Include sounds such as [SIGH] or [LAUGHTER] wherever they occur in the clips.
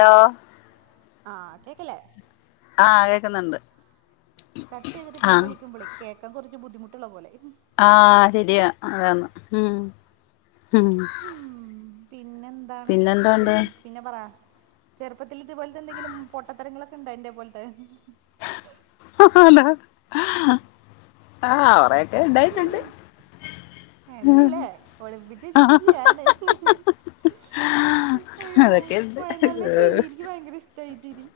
Law ആ കേക്കല്ലേ ആഹ് കേക്കുന്നുണ്ട് കട്ട്യ്തിട്ട് പിന്നെ ആഹ് വിളിക്കുമ്പളി കേക്കാ കുറച്ച് ബുദ്ധിമട്ടുള്ള പോലെ ആഹ ശരിയാ അതന്ന് ഉം ഉം ഉ പിന്നെ എന്താണ് ബിശേഷം പിന്നെ പറാ ചെറുപ്പത്തിൽ ഇത് പോലത്തെ എന്തെങ്കിലും പൊട്ടത്തരങ്ങളൊക്കെ ഉണ്ടോ എന്റെ പോലത്തെ ആലാ അവറൊക്കെ ഉണ്ടായിട്ടുണ്ട്. കണ്ടില്ലേ ഒളിപ്പിച് വെച്ചിരിക്കാണ്. അയ്യോ അതൊക്കെയുണ്ട് നല്ല ചിരി എനിക്ക് ഭയങ്കര ഇഷ്ട ചിരി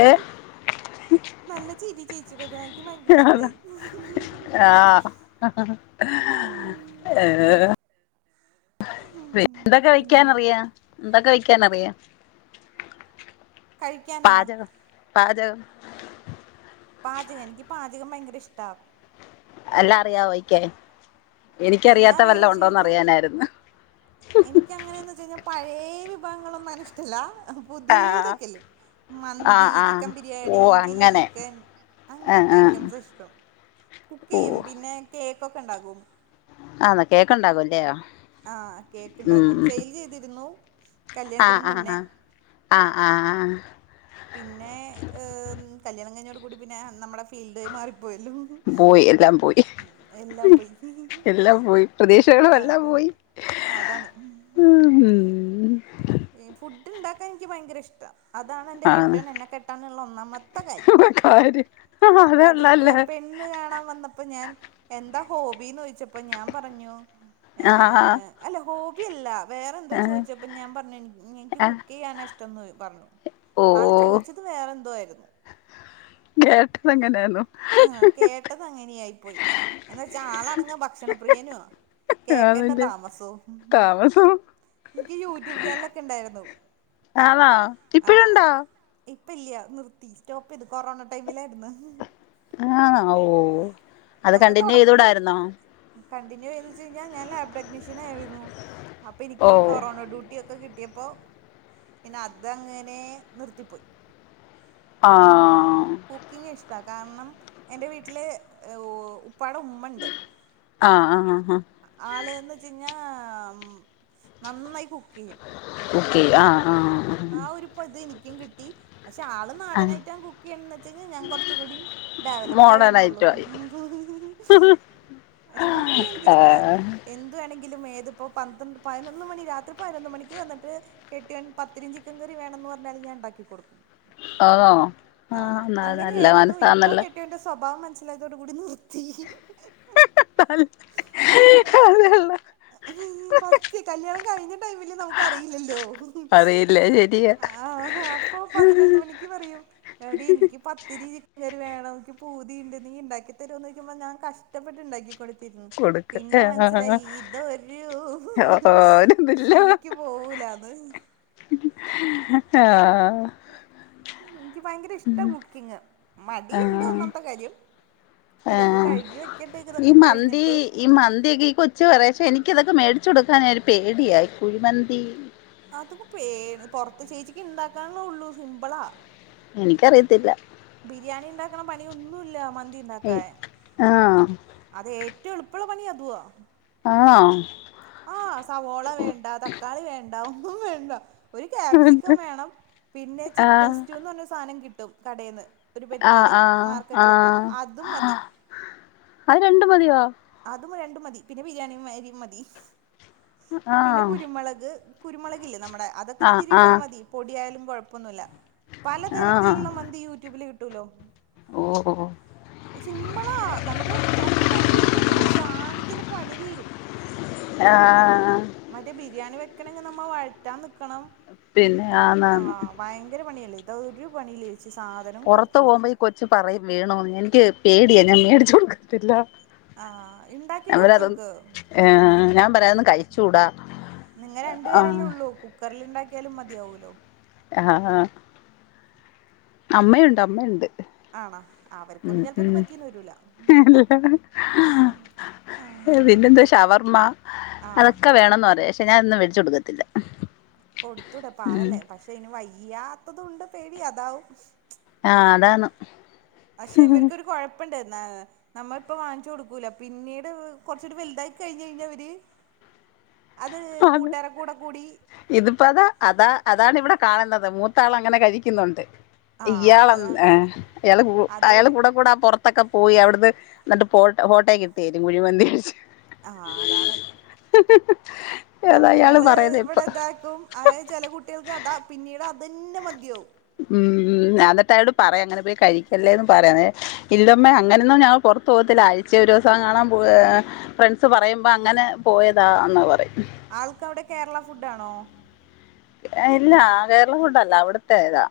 ഏഹ് നല്ല ചീരി ചേച്ചിടേ ആഹ ഏ എന്തൊക്കെ പിന്നെ വെക്യാനറിയാ എന്തൊക്കെ വെക്യാനറിയാ കഴിക്കാനാ പാജകം പാജക പാചകം എനിക്ക് പാചകം ഭയങ്കര ഇഷ്ട എല്ലാം അറിയാവോയികാൻ എല്ലാം എനിക്കറിയാത്ത അറിയാന്ന് വല്ല ഉണ്ടോന്ന് അറിയാനായിരുന്നു. എനിക്ക് അങ്ങനെയന്ന് വെച് കഴിഞ്ഞാൽ പഴയേ വിഭവങ്ങളൊന്നുംന ഇഷ്ടല്ല ആഹ് പുതിയതൊക്കെയല്ലേ മന്തി ആഹ് ചിക്കൻ ആഹ് ബിരിയാണി ഓഹ് ചില്ലി അങ്ങനെ ചിക്കൻ ആഹ് അങ്ങനത്തെ ആഹ് ഐറ്റംസ ഇഷ്ടം കുക്ക് ചെയ്യും ഓഹ് പിന്നെ കേക്ക്ക്കെ ഉണ്ടാകും ആന്നാ കേക്കണ്ടാകുംല്ലയോ? ആഹ കേക്ക്ണ്ടാക്കും സെയിലെയ്തിരുന്നു ആഹ് കല്യാണത്തിന് ആഹ് മുന്നേ ആഹ് ആഹ് ആഹ് പിന്നെ ഏഹ്മ് കല്യാണം കഞ്ഞോട് കൂടി പിന്നെ നമ്മുടെ ഫീൽഡ് മാറിപ്പോയല്ലോ പോയി എല്ലാം എല്ലാം പോയി എ പോയി പ്രതീക്ഷകളു എല്ലാം പോയി അ അതാണ് ഉം ഫുഡ് ഇണ്ടാക്കാൻ ഇൻക്ക് ഭയങ്കര ഇഷ്ടാ അതാണ് എന്റെ ആണ് കെട്ട്യോൻ എന്നെ കെട്ടാനുള്ള ഒന്നാമത്തെ കാര്യം കാര്യം അതക്ക അതള്ളല്ലേ പെ ണ്ണു കാണാൻ വന്നപ്പോ ഞാൻ എന്താ ഹോബീന്ന് ചോദിച്ചപ്പോ ഞാൻ പറഞ്ഞു ഏ ആഹ് അല്ല ഹോബി അല്ല വേറെന്തോ ആഹ് ചോദിച്ചപ്പ ഞാൻ പറ ൻ ൻക്ക് ആഹ് കുക്ക് ചെയ്യാനാ ഇഷ്ടംന്ന് പറഞ്ഞു ഓ ആള് ചോദിച്ചത് വേറെ എന്തോ ആയ്രുന്നു കേട്ടത് അങ്ങനെയാന്നു ആ കേട്ടത് അങ്ങനെയായി പോയി എന്നാ വച്ചാ ആളണങ്ങി ഭക്ഷണപ്രിയനു കേക്കേണ്ട അതിന്റെ താമസൊ താമസം നിൻക്ക് യൂ ട്യൂബ് ചാനലൊക്കെ ഇണ്ടായിരുന്നു ആണോ ആ ഇപ്പഴുണ്ടോ ഇപ്പ ഇല്ല നിർത്തി സ്റ്റോപ്പയ്ത് കൊറോണ ടൈമിലായിരുന്നു ആ ഓ അത് നമ്മൾ കണ്ടിന്യൂ തൊടക്ക് ചെയ്തൂടായിരുന്നോ കണ്ടിന്യൂ ചെയ്ന്ന് വെച്ച് കഴിഞ്ഞാ ഞാൻ ലാബ് ടെക്നീഷ്യനായിരുന്നു അപ്പ ഓ എനിക്ക് കൊറോണോ ഡ്യൂട്ടി ട്ടിയൊക്കെ കിട്ടിയപ്പോ പിന്നെ അതങ്ങനേ നിർത്തിപ്പോയി. ആഹ്. കുക്കിങ്ങിഷ്ടാ കാരണം, എൻ്റെ വീട്ടില് ഈഹ് ഉപ്പാട ഉമ്മണ്ട്. ആഹ് ആഹ് അഹ് ആള്ന്ന് വെച്ചയിഞ്ഞാ നന്നായി കുക്കെയ്യും. കുക്കെയ്യും. ആഹ് ആഹ്. ആ ഒരു ഇപ്പ എനിക്കും കിട്ടി. പക്ഷെ ആള് ആഹ് നാടനൈറ്റം കുക്ക് ചെയ്യണന്ന് വെച്ചയിഞ്ഞാ ഞാൻ കൊർച്ചും കൂടിയും മോഡേൺ ഡെവലപ്പായിന്നേള്ളു. ആയിട്ടും ആയി പക്ഷെ കുക്ക് ചെയ്യാൻ എനിക്കിഷ്ടാ. ആഹ് എന്ത്‌ ന്ത്‌ വേണെങ്കിലും ഏതിപ്പോ പന്ത്രണ്ട് പതിനൊന്ന് മണി രാത്രി പതിനൊന്ന് മണിക്ക് വന്നിട്ട് കെട്ടിയോൻ പ ത്തിരിയും ചിക്കൻ കറിയും വേണന്ന് പറഞ്ഞാലും ഞാൻ ഇണ്ടാക്കി കൊടുക്കും. ആണോ ആഹ് ന നല്ല അങ്ങനെയായിരുന്നു. ഇപ്പൊ മനസ്സാന്നല്ലോ കെട്ടിയോന്റെ സ്വഭാവം മനസ് സിലായതോട് കൂടി നിർത്തി. അല് അതല് ഫസ്റ്റ് കല്യാണം കഴിഞ്ഞ ടൈമില് നമുക്കറിയില്ലല്ലോ. അറിയില്ല ശരിയാ ആഹ് ഹാ അപ്പൊ പതിനൊന്ന് മണിക്ക് പറയും എടീ ഇൻക്ക് പത്തിരീ ചിക്കൻ കറി വേണം ഇൻക്ക് പൂതീണ്ട് നീ ഇണ്ടാക്കി തരോന്നോയിക്കുമ്പോ ഞാൻ കഷ്ടപ്പെട്ട്ണ്ടാക്കി കൊടുത്തിരുന്നു. കൊടുക്ക് പിന്നെ ആഹ് മനസ്സിലായി ഇതൊരു ഓര്തില്ല ശരിക്കു പോവൂലാന്ന്. ആഹ്. ഇനിക്ക് ഭയങ്കര ഇഷ്ടാ കുക്കിങ്ങ്. മടിയ്ണ്ട് ആഹ് ഒന്നാമത്തെ കാര്യം. ഇതൊക്കെ ആഹ് കഴുകി വെക്കടണ്ടെ ഈ ഇതൊക്കെ മന്തി കഴിഞ്ഞിട്ട് ഈ മന്തിയൊക്കെ ഈ കൊച്ചു പറയും. പക്ഷെ എനിക്ക്‌ ഇതൊക്കെ മേടിച്ചു കൊടുക്കാനൊരു പേടിയാ, ഈ കുഴിമന്തി അതിപ്പോ പേര് പൊർത്ത്, ചേച്ചിക്ക് ഇണ്ടാക്കാനല്ലേ ഉള്ളൂ സിംമ്പിളാ. എനിക്കറിയത്തില്ല. ബിരിയാണി ഇണ്ടാക്കണ പണിയൊന്നുല്ല മന്തി ഇണ്ടാക്കാൻ. ആഹ് അതേറ്റവും എള്പ്പള്ള പണിയു അതുവാ. ആണോ? ആഹ് സവോള വേണ്ട തക്കാളി വേണ്ട ഒന്നും വേണ്ട. ഒരു ക്യാപ്സിക്കം വേണം പിന്നെ ചിക്കൻ ആഹ് സ്റ്റൂന്നറഞ്ഞൊരു സാനം കിട്ടും കടേന്ന്. ഒരു ആഹ് പെട്ടീല് മാർക്കറ്റിലൊക്കെ. ആഹ് അതും മതി. ആഹ് അത് രണ്ടും മതിയോ? അതു രണ്ടും മതി. പിന്നെ ബിരിയാണിയരിയും മതി. പിന്നെ ആഹ് കുരുമൊളക് കുരുമൊളകില്ലെ നമ്മടെ, അതൊക്കെ ആഹ് ഇത്തിരിയിട്ടാ ആഹ് മതി. പൊടിയായാലും കുഴപ്പൊന്നുല്ല. ആഹ് പലതരത്തില്ള്ള മന്തി യൂട്യൂബില് കിട്ടൂലോ. ഓഹ്. സിമ്പിളാ നമുക്ക് പത്ത് പതിനഞ്ച് മിനി റ്റിന്റുള്ളിൽ സാനത്തിന്റെ പണി തീരും. ആഹ് ആഹ്. മറ്റേ ബിരിയാണി വെക്കണെങ്കി നമ്മ വഴറ്റാൻ നിക്കണം. പിന്നെ ആന്നാന്ന് ആഹ്. ഭയങ്കര പണിയല്ലേ? ഇതൊരു പണിയു ഇല്ല ചേ ശ്ശെ സാധന പൊറത്ത് പോമ്പോ ഈ കൊച്ചു പറയും വേണൊന്ന്. എനിക്ക് പേടിയാ ഞാൻ മേടിച്ചു കൊടുക്കത്തില്ല. ആഹ് ഇണ്ടാക്കി കൊടുത്തോക്ക്. ആഹ് ഞാൻ പറയാ നിക് നിങ്ങ രണ്ട് പേരെല്ലേ ആഹ് ഉള്ളൂ കുക്കർൽ ഇണ്ടാക്കിയാലും മതിയാവൂല്ലോ. ആഹ് ആഹ് അമ്മയുണ്ട് അമ്മയുണ്ട് ആണോ ഉം അവർക്കൊന്നും ചിലപ്പോ ഇത് ഉം പറ്റീന്ന് വരൂല പിന്നെന്ത ശവർമ്മ ആഹ് അതൊക്കെ വേണന്ന് പറയാ. ഞാനൊന്നും വേടിച്ച് കൊടുക്കത്തില്ല. കൊടുത്തൂടെ ഉം പാവല്ലേ പക്ഷെ ഇന് വയ്യാത്തതുണ്ട് പേടി അതാവും. ആഹ് അതാണ് അക്ഷെ ഇവർക്കൊരു കൊഴ പ്പണ്ട് ന്നാ നമ്മള് ഇപ്പം വാങ്ങിച്ചു കൊടുക്കൂല പിന്നീട് കൊറച്ചൊര് വലുതായി കഴിഞ്ഞഴിഞ്ഞ അവര് അത് അത് കൂട്ടാര കൂടെ കൂടി ഇതിപ്പോ അതാ അതാ അതാണ് ഇവടെ കാണുന്നത് മൂത്താള അങ്ങനെ കഴിക്ക്ന്നുണ്ട്. ആഹ് ഇയാൾ എൻ അതാ ഹേ അയാൾ കൂ അത് അയാൾ വരും കൂടെ കൂടെ ആഹ് പൊറ ത്തക്കെ പോയി അവടുന്ന് ന്നട്ട് പോട്ട ഹോട്ടേക്കിട്ടയ്തി കുഴിമന്തിച്ച് ആഹ് അതാണ് അതാ അയാൾ നമ്മള് പറയുന്നത് ഇപ്പൊ ഇവടെ താക്കും അഹ് ചെല കുട്ട്യൾക്ക് അതാ പിന്നീട് അതന്നെ മതിയാവും. ഉം ഞാ ന്നട്ട് ആയാളോട് പറയാം അങ്ങനെ പോയി കഴിക്കല്ലേന്ന് പറയാ ങ്ങനെ ഇല്ലമ്മേ അങ്ങനെന്നും ഞങ്ങൾ പൊറത്ത് പോകത്തില്ല ആഴ്ച ഒരുസം കാണാൻ പോകേ. ഫ്രണ്ട്സ് പറയുമ്പോ അങ്ങനെ പോയതാന്ന് പറയും. ആൾക്ക അവടെ കേരള ഫുഡ് ആണോ? ഇല്ല കേരള ഫുഡല്ല അവിടുത്തെ ഏതാ.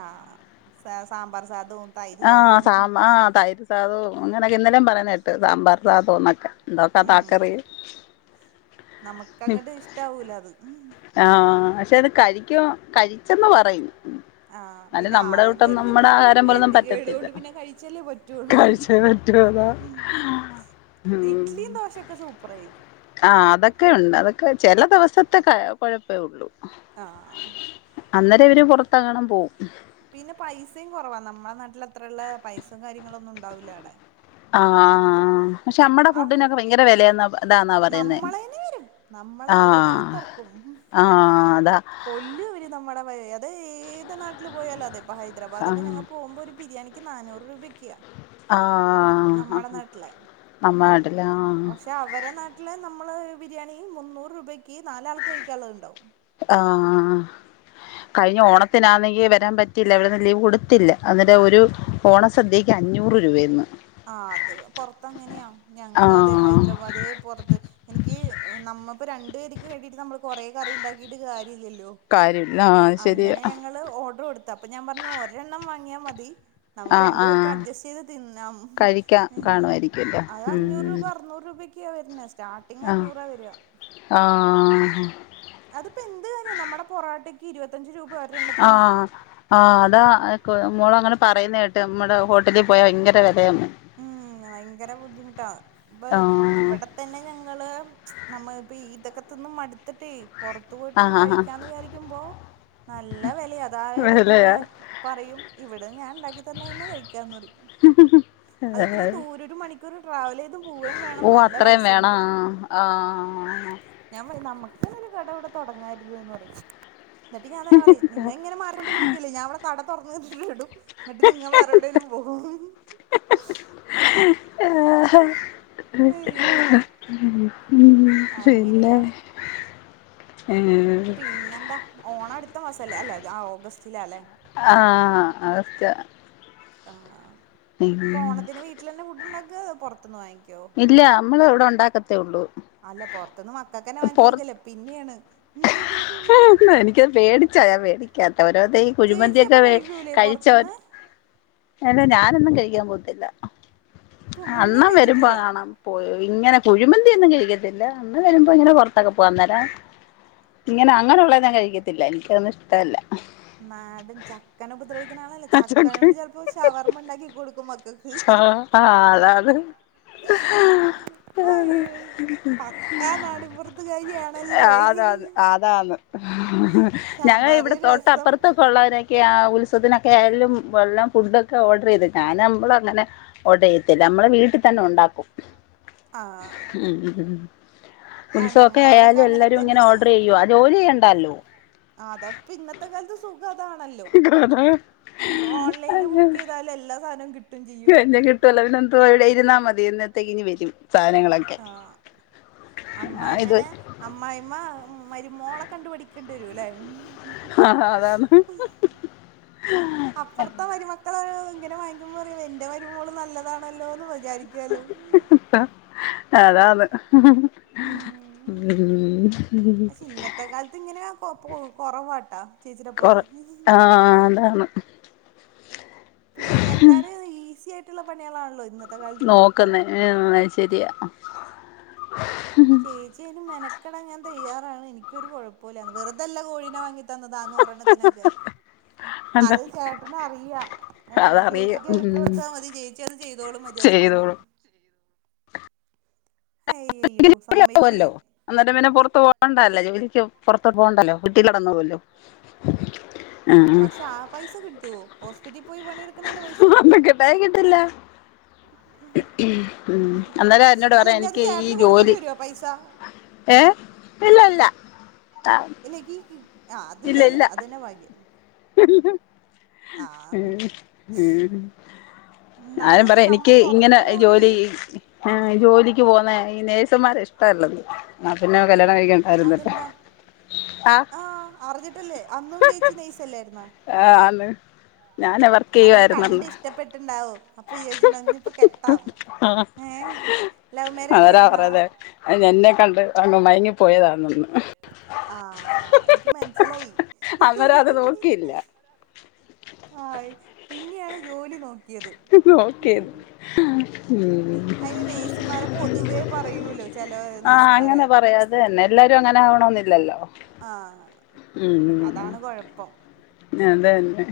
ആഹ് സ സാമ്പാർ സാതും ആഹ് സാമ്പാ ആഹ് തൈര് സാധു അങ്ങനെയൊക്കെ ഇന്നലേം പറയുന്ന കേട്ട് സാമ്പാർ സാധുന്നൊക്കെ എന്തൊക്കെ താക്കറി നമുക്ക്ങ്ങട്ട് ഇഷ്ടവൂല അത് ഉം ആഹ് പക്ഷെ അത് കഴിക്കും കഴിച്ചെന്ന് പറയും. ആഹ് അല്ല പിന്നെ നമ്മടെ ആളെ കൂട്ടൊന്നും ഗതി നമ്മടെ ആഹാരം പോലൊന്നും ഗതികേട് പറ്റത്തില്ല കൊണ്ട് പിന്നെ കഴിച്ചല്ലേ പറ്റുള്ളൂ കാഴച റ്റ് കാണാ ആഹ് ഇഡ്ലിം ദോശക്കെ സൂപ്പർ ആയിരിക്കും. ആഹ് അതക്കെ ഉണ്ട് അതക്കെ ചെല ദിവസത്തെ കഴ കൊഴപ്പേ ഉള്ളു. ആഹ് അന്നേരം ഇവര് പുറത്തകണം പോവും. പിന്നെ പൈസയും കെറവാ നമ്മെ നാട്ടിൽ അത്രയുള്ള പൈസ കാര്യങ്ങളൊന്നും ഉണ്ടാവില്ല അഒടെ. ആഹ് പക്ഷെ നമ്മടെ ഫുഡിനൊക്കെ ഭയങ്കര വെലയന്ന പ നമ്മളേ നേര് നമ്മളത അവര് ആഹ് കഴുത്തറക്കും ആഹ് കൊല്ലും അവര്. നമ്മുടെ മ അത് ഏത് നാട്ടിൽ പോയാലും അതെ ഇപ്പ ആഹ് ഹൈദരാബാദൊക്കെ ഞങ്ങൾ പോകുമ്പോൾ ഒരു ബിരിയാണി ക്ക് നാനൂറ് രൂപയ്ക്ക്യാ. ആഹ് നമ്മടെ നാട്ടിലെ നമ്മാട്ടില പക്ഷെ അവരെ നാ ലെ നമ്മള് ബിരിയാണി മുന്നൂറ് രൂപയ്ക്ക് നാലാ ആൾക്ക് കഴിക്കാള്ളത്ണ്ടാവും. ആഹ് കഴിഞ്ഞ ഓണത്തിനാന്നെങ്കി വരാൻ പറ്റില്ല ഇവിടെന്ന് ലീവ് കൊടുത്തില്ല. അവരെ ഒരു ഒന്നാസദ്യക്ക് അഞ്ഞൂറ് രൂപായിരുന്ന്. ആഹ് അത് പൊറത്തങ്ങനെയാ ആ ഞങ്ങള് അതെ ഹൈദരാബാദില് പൊറത്ത് ൻക്കി നമ്മപ്പ രണ്ട് വെര്ക്ക് വേണ്ടിട്ട് നമ്മള് കൊറേ കറി ഇണ്ടാക്കിട്ട് കാര്യ ഇല്ലല്ലോ. കാര്യമില്ല ആ ശരിയാ അങ്ങനെ ഞങ്ങള് ഓഡ്ര് കൊട്ത്തപ്പ ഞാം പറഞ്ഞു ഒരെണ്ണം വാങ്ങിയാ മതി. ആ നമ്ക്ക് രണ്ട് ആ പേർക്ക് അഡ്ജസ്റ്റെയ്ത് തിന്നാം കഴിക്കാം ഏയ് ഞാം പർ കാണുമായിരിക്കുമല്ലോ അത അഞ്ഞൂറ് ഉം രൂപ അർ ന്നൂർ രൂപെക്ക വെര്ന്ന സ്റ്റാർട്ടിംഗ് അഞ്ഞൂറ വെര ആഹ് അത്പ്പ എന്റ കാര്യ നമ്മട പൊറോട്ടക്ക് ഇരുപത്തഞ്ച് രൂപ ഒരെണ്ണത്ത്ന് ആഹ് അതക്കൊ മോളങ്ങനെ പറേന്നെട്ട് നമ്മ്ട ഹോട്ടലി പോയാ വയ്ങ്കര വെലയാന്ന് ഉം ഭയങ്കര ബുദ്ധിമുട്ടാ ഇപ്പൊ ആ ഇവിടെ തന്നെ ഞങ്ങള് നമ്മ ഇപ്പ ഇതൊക്കത്തന്നന്ന് മടുത്തിട്ടേ പോർത് അത്ത ആ പോയിട്ടൊന്ന് ആ ആ കഴിക്കാന്ന് വിചാരിക്കുമ്പോ നല്ല വെലയ അതാ ആലയിക്കുമ്പോ വിലയാ ഞാൻ പറയും ഇവിടെ ഞാൻ ഉണ്ടാക്കി തന്നെ തന്നെ കഴിക്കാന്ന് പറ അത് ഇത്രയും ദൂര ഒരു മണിക്കൂർ ട്രാവല ഓ അത്രയും വേണ ആഹ് ഞാം പറെം നമ്മ്ക്ക്‌ ഇങ്ങന്നൊര് കട ഇവട തൊടങ്ങാര്ന്ന് എന്ന് പറിം എന്നട്ട് ഞാ തന്ന പറെം നിങ്ങ ഇങ്ങന മാറിക്കൊണ്ടിലിരിക്കല്ലേ ഞാ ഇവട കട തൊറന്ന് ഇടും എന്നട്ട് നിങ്ങ വേറെ എവ്ടെലും പോവും ഏഹാ അയ്യോ പിന്നെ അങ്ങനെയാണ് പിന്നെന്താ ഓണം അടുത്ത മാസല്ലേ അല്ലെ ഓഗസ്റ്റില അല്ലെ ആഹ് അഹ് ആ ഇപ്പ ഓണത്തിന് വീട്ടിൽന്നെ ഫുഡ് ഉണ്ടാക്കുക പുറത്തുന്ന് വാങ്ങിക് ഇല്ല മ്മള് ഇവിടെ ഉണ്ടാക്കത്തേ ഉള്ളൂ അല്ല പൊറത്തൊന്ന് മക്കൾക്കന്നെ വാങ്ങിച്ചു കൊടുക്കല്ലേ പിന്നെയാണ് എനക്ക് പേടിച്ചോ ഞാൻ പേടിക്കാത്ത ഓരോത ഈ ചേച്ചി അപ്പൊ കുഴിമന്തിയൊക്കെ കഴിക്കൂലേ കഴിച്ചോ [UNINTELLIGIBLE] അല്ല ഞാനൊന്നും കഴിക്കാൻ പോത്തില്ല ഇപ്പൊ മുന്നേ അന്നണം വരുമ്പോ കഴിച്ചിട്ടില്ല കാണാം പോ ഇങ്ങനെ കുഴിമന്തി ഒന്നും കഴിക്കത്തില്ല അന്ന് വരുമ്പോ ഇങ്ങനെ പുറത്തൊക്കെ പോകൻന്നേരം ഇങ്ങനെ അങ്ങനെയുള്ളത് ഞാൻ കഴിക്കത്തില്ല എനിക്കതന്ന ഇഷ്ടല്ല മാടൻ ചക്കൻ ഉപദ്രവിക്കാനാണല്ലോ ആ ചക്ക് ചക്കനണ്ട് ചിലപ്പോ ഷവർമ ഉണ്ടാക്കി കൊടുക്കും മക്കക്ക് ആ ആ അതാ അത് അയ്യോ പക്കാ നാടിൻപുറത്തുകാരിയാണല്ലേ അതാന്ന് അതാണ് ഞങ്ങ സാമ്പാറ് ഇവിടെ രസം തോട്ടപ്പുറത്ത ഇ ഉള്ളവരൊക്കെ ആ ഉത്സവത്തിനൊക്കെ ആയാലും വല്ലം ഫുഡൊക്കെ ഓർഡർ ചെയ്തി ഞാൻ നമ്മള അങ്ങനെ ഓർഡർ ചെയ്ത്തില്ല നമ്മള് വീട്ടിൽ തന്നെ ഉണ്ടാക്കും ആഹ് ഉം ഉ ആഹ് ഉത്സവമൊക്കെ ഞങ്ങളവിടൊക്കെ ആയാലും അങ്ങനെ എല്ലാരും ഇങ്ങനെ തന്നെയാ ഓർഡർ ചെയ്യുവോ ജോലി ചെയ്യേണ്ടല്ലോ അതെ പിന്നെ ഇത്തെ കാലത്ത് സുഖതാണല്ലോ ഓൺലൈനിൽ ബുക്കയ്തൽ എല്ലാ സാധനവും കിട്ട കഞ്ഞ കിട്ടുവല്ലോ പിന്നെ എന്ത ഇവിടെ ഇരുന്നാ മതി എന്നത്തെ ഇനിഞ് വരും സാധനങ്ങളൊക്കെ ആഹ് ആ ഇത് അമ്മായിമന അമ്മായിമ്മ മരുമോളെ കണ്ടു പഠിക്കേണ്ടി വരുല്ലേ ആഹ് അതാണ് ഇത്ത മരുമക്കൾ ഇങ്ങനെ വാങ്ങിക്കുമ്പോൾ പറോ എന്റെ മരുമോള് നല്ലതാണല്ലോ എന്ന് വിചാരിക്കാലോ അതാണ് ഉം പക്ഷെ ഇന്നത്തെ കാലത്ത് ഇങ്ങനെ കൊ പോ കൊറവാട്ടാ ചേച്ചിടെ കൊറ പോലെ ആഹ് അതാണ് പിന്നെ ന്നെല്ലാരും ഈസി ആയിട്ടുള്ള പണികളാണല്ലോ ഇന്ന് നോക്കുന്നെ ഏഹ് ശെരിയാ ചേച്ചി അയിന് മെനക്കെടാൻ ഞാൻ തയ്യാറാണ് എനിക്കൊരു കൊഴപ്പുല്ല വെറുതല്ല വെറ്തല്ല കോഴിനെ വാങ്ങി എടുത്തന്നതാ നൂറെണ്ണത്തിനൊക്കെ അതാ അത് ചേട്ടന് അറിയാം ഏഹ് അതറിയും ചേച്ചിക്ക് ഉം വിട്ടൊടുത്താ മതി ചേച്ചി അത് ചെയ്തോളും മര്യാദിക്ക്ന്ന് ചെയ്തോളും അയ്യോ സമ്മയ്ച്ച് ഞാൻ അന്നിട്ട് പിന്നെ പൊറത്ത് പോകണ്ടല്ലോ ജോലിക്ക് പൊറത്ത് പോകണ്ടല്ലോ വീട്ടിലവിടെ നിന്നോളല്ലോ [INAUDIBLE] പക്ഷെ ആ പൈസ കിട്ടോ ഹോസ്പിറ്റി പോയി പണിയെടുക്കുന്നേന്റെ പൈസ കിട്ടോ അതൊക്കെ കിട്ടില്ല ഉം അന്നേരം എന്നോട് [INAUDIBLE] അല്ല പറയാ ഇഞ്ഞത് ചേട്ടന് കൊടുക്കെണ്ടി വരോ പൈസ ഏഹ് ഇല്ല ഇല്ല ആഹ് ഇല്ലങ്കി ഈ ആഹ് അതില്ലല്ലെ അതന്നെ ഭാഗ്യം ആ ഏഹ് ഏഹ് ആരും എന്നാലും പറയാ നമ്മ എനിക്ക് ഇങ്ങനെ പൊറത്ത് പോയി ജോലിയ്യും ആഹ് ജോലിക്ക് പോവുന്ന ഈ നേഴ്സുമാരെ ഇഷ്ട്ടവല്ലന്ന് ഇന്നാ പിന്നെ കല്യാണം കഴിക്ക അതെന്താ, ആഹ് അറിഞ്ഞിട്ടല്ലേ അന്നും ചേച്ചി നേഴ്സെല്ലായിരുന്നോ ആ അന്ന് ഞാനന്ന് വർക്കെയ്യുവായിരുന്നന്ന് ഇഷ്ട്ടപ്പെട്ട്ണ്ടാവും. അപ്പം വിചരിച്ചിണ്ടാവും ഇനിപ്പം കെട്ടാം ഏഹ് ലൗവ് മേരേജായിരുന്നോ അയിന് എന്നെ കണ്ട് അന്ന് മയങ്ങി പോയതാണെന്ന്. ആഹ് ആഹ് ഇൻക്ക് മനസ്സിലായി [INAUDIBLE] അന്നേരം അത് നോക്കിയില്ല ഹായ്, പിന്നെയാണ് ജോലി നോക്കിയത് നോക്കിയത് ഉം അയിന് നേഴ്സുമാരെ പൊതുവേ പറയൂലോ ചെല നെഴ്സുമാരെ അതന്നെ എല്ലാരും അങ്ങനാവണൊന്നില്ലല്ലോ ആഹ് അതാണ് കൊഴപ്പം ഇനതന്നെ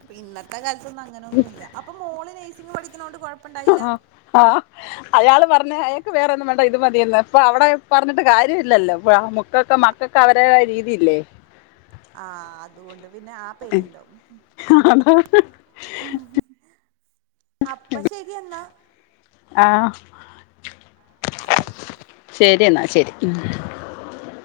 അപ്പ ഇന്നത്തെ കാലത്തൊന്നും അങ്ങനൊന്നുല്ല അപ്പൊ മോള് നേഴ്സിംഗ് പഠിക്ക്ണോണ്ട് കൊഴപ്പണ്ടായില്ല ആഹ് ആഹ് അയാള് പറഞ്ഞെ അയാൾക്ക് വേറൊന്നും വേണ്ട ഇത് മതിയെന്ന് ഇപ്പ അവിടെ പറഞ്ഞിട്ട് കാര്യവില്ലല്ലോ ആഹ് മുക്കൊക്കെ മ ക്കൾക്കവരെതായ രീതിയില്ലേ ആഹ് അതുകൊണ്ട് പിന്നെ ആ പേടി ഇണ്ടാവും [INAUDIBLE] അപ്പ ശെരി എന്നാ ആഹ്. ശെരി. ശെരി എന്നാ ശെരി. [INAUDIBLE]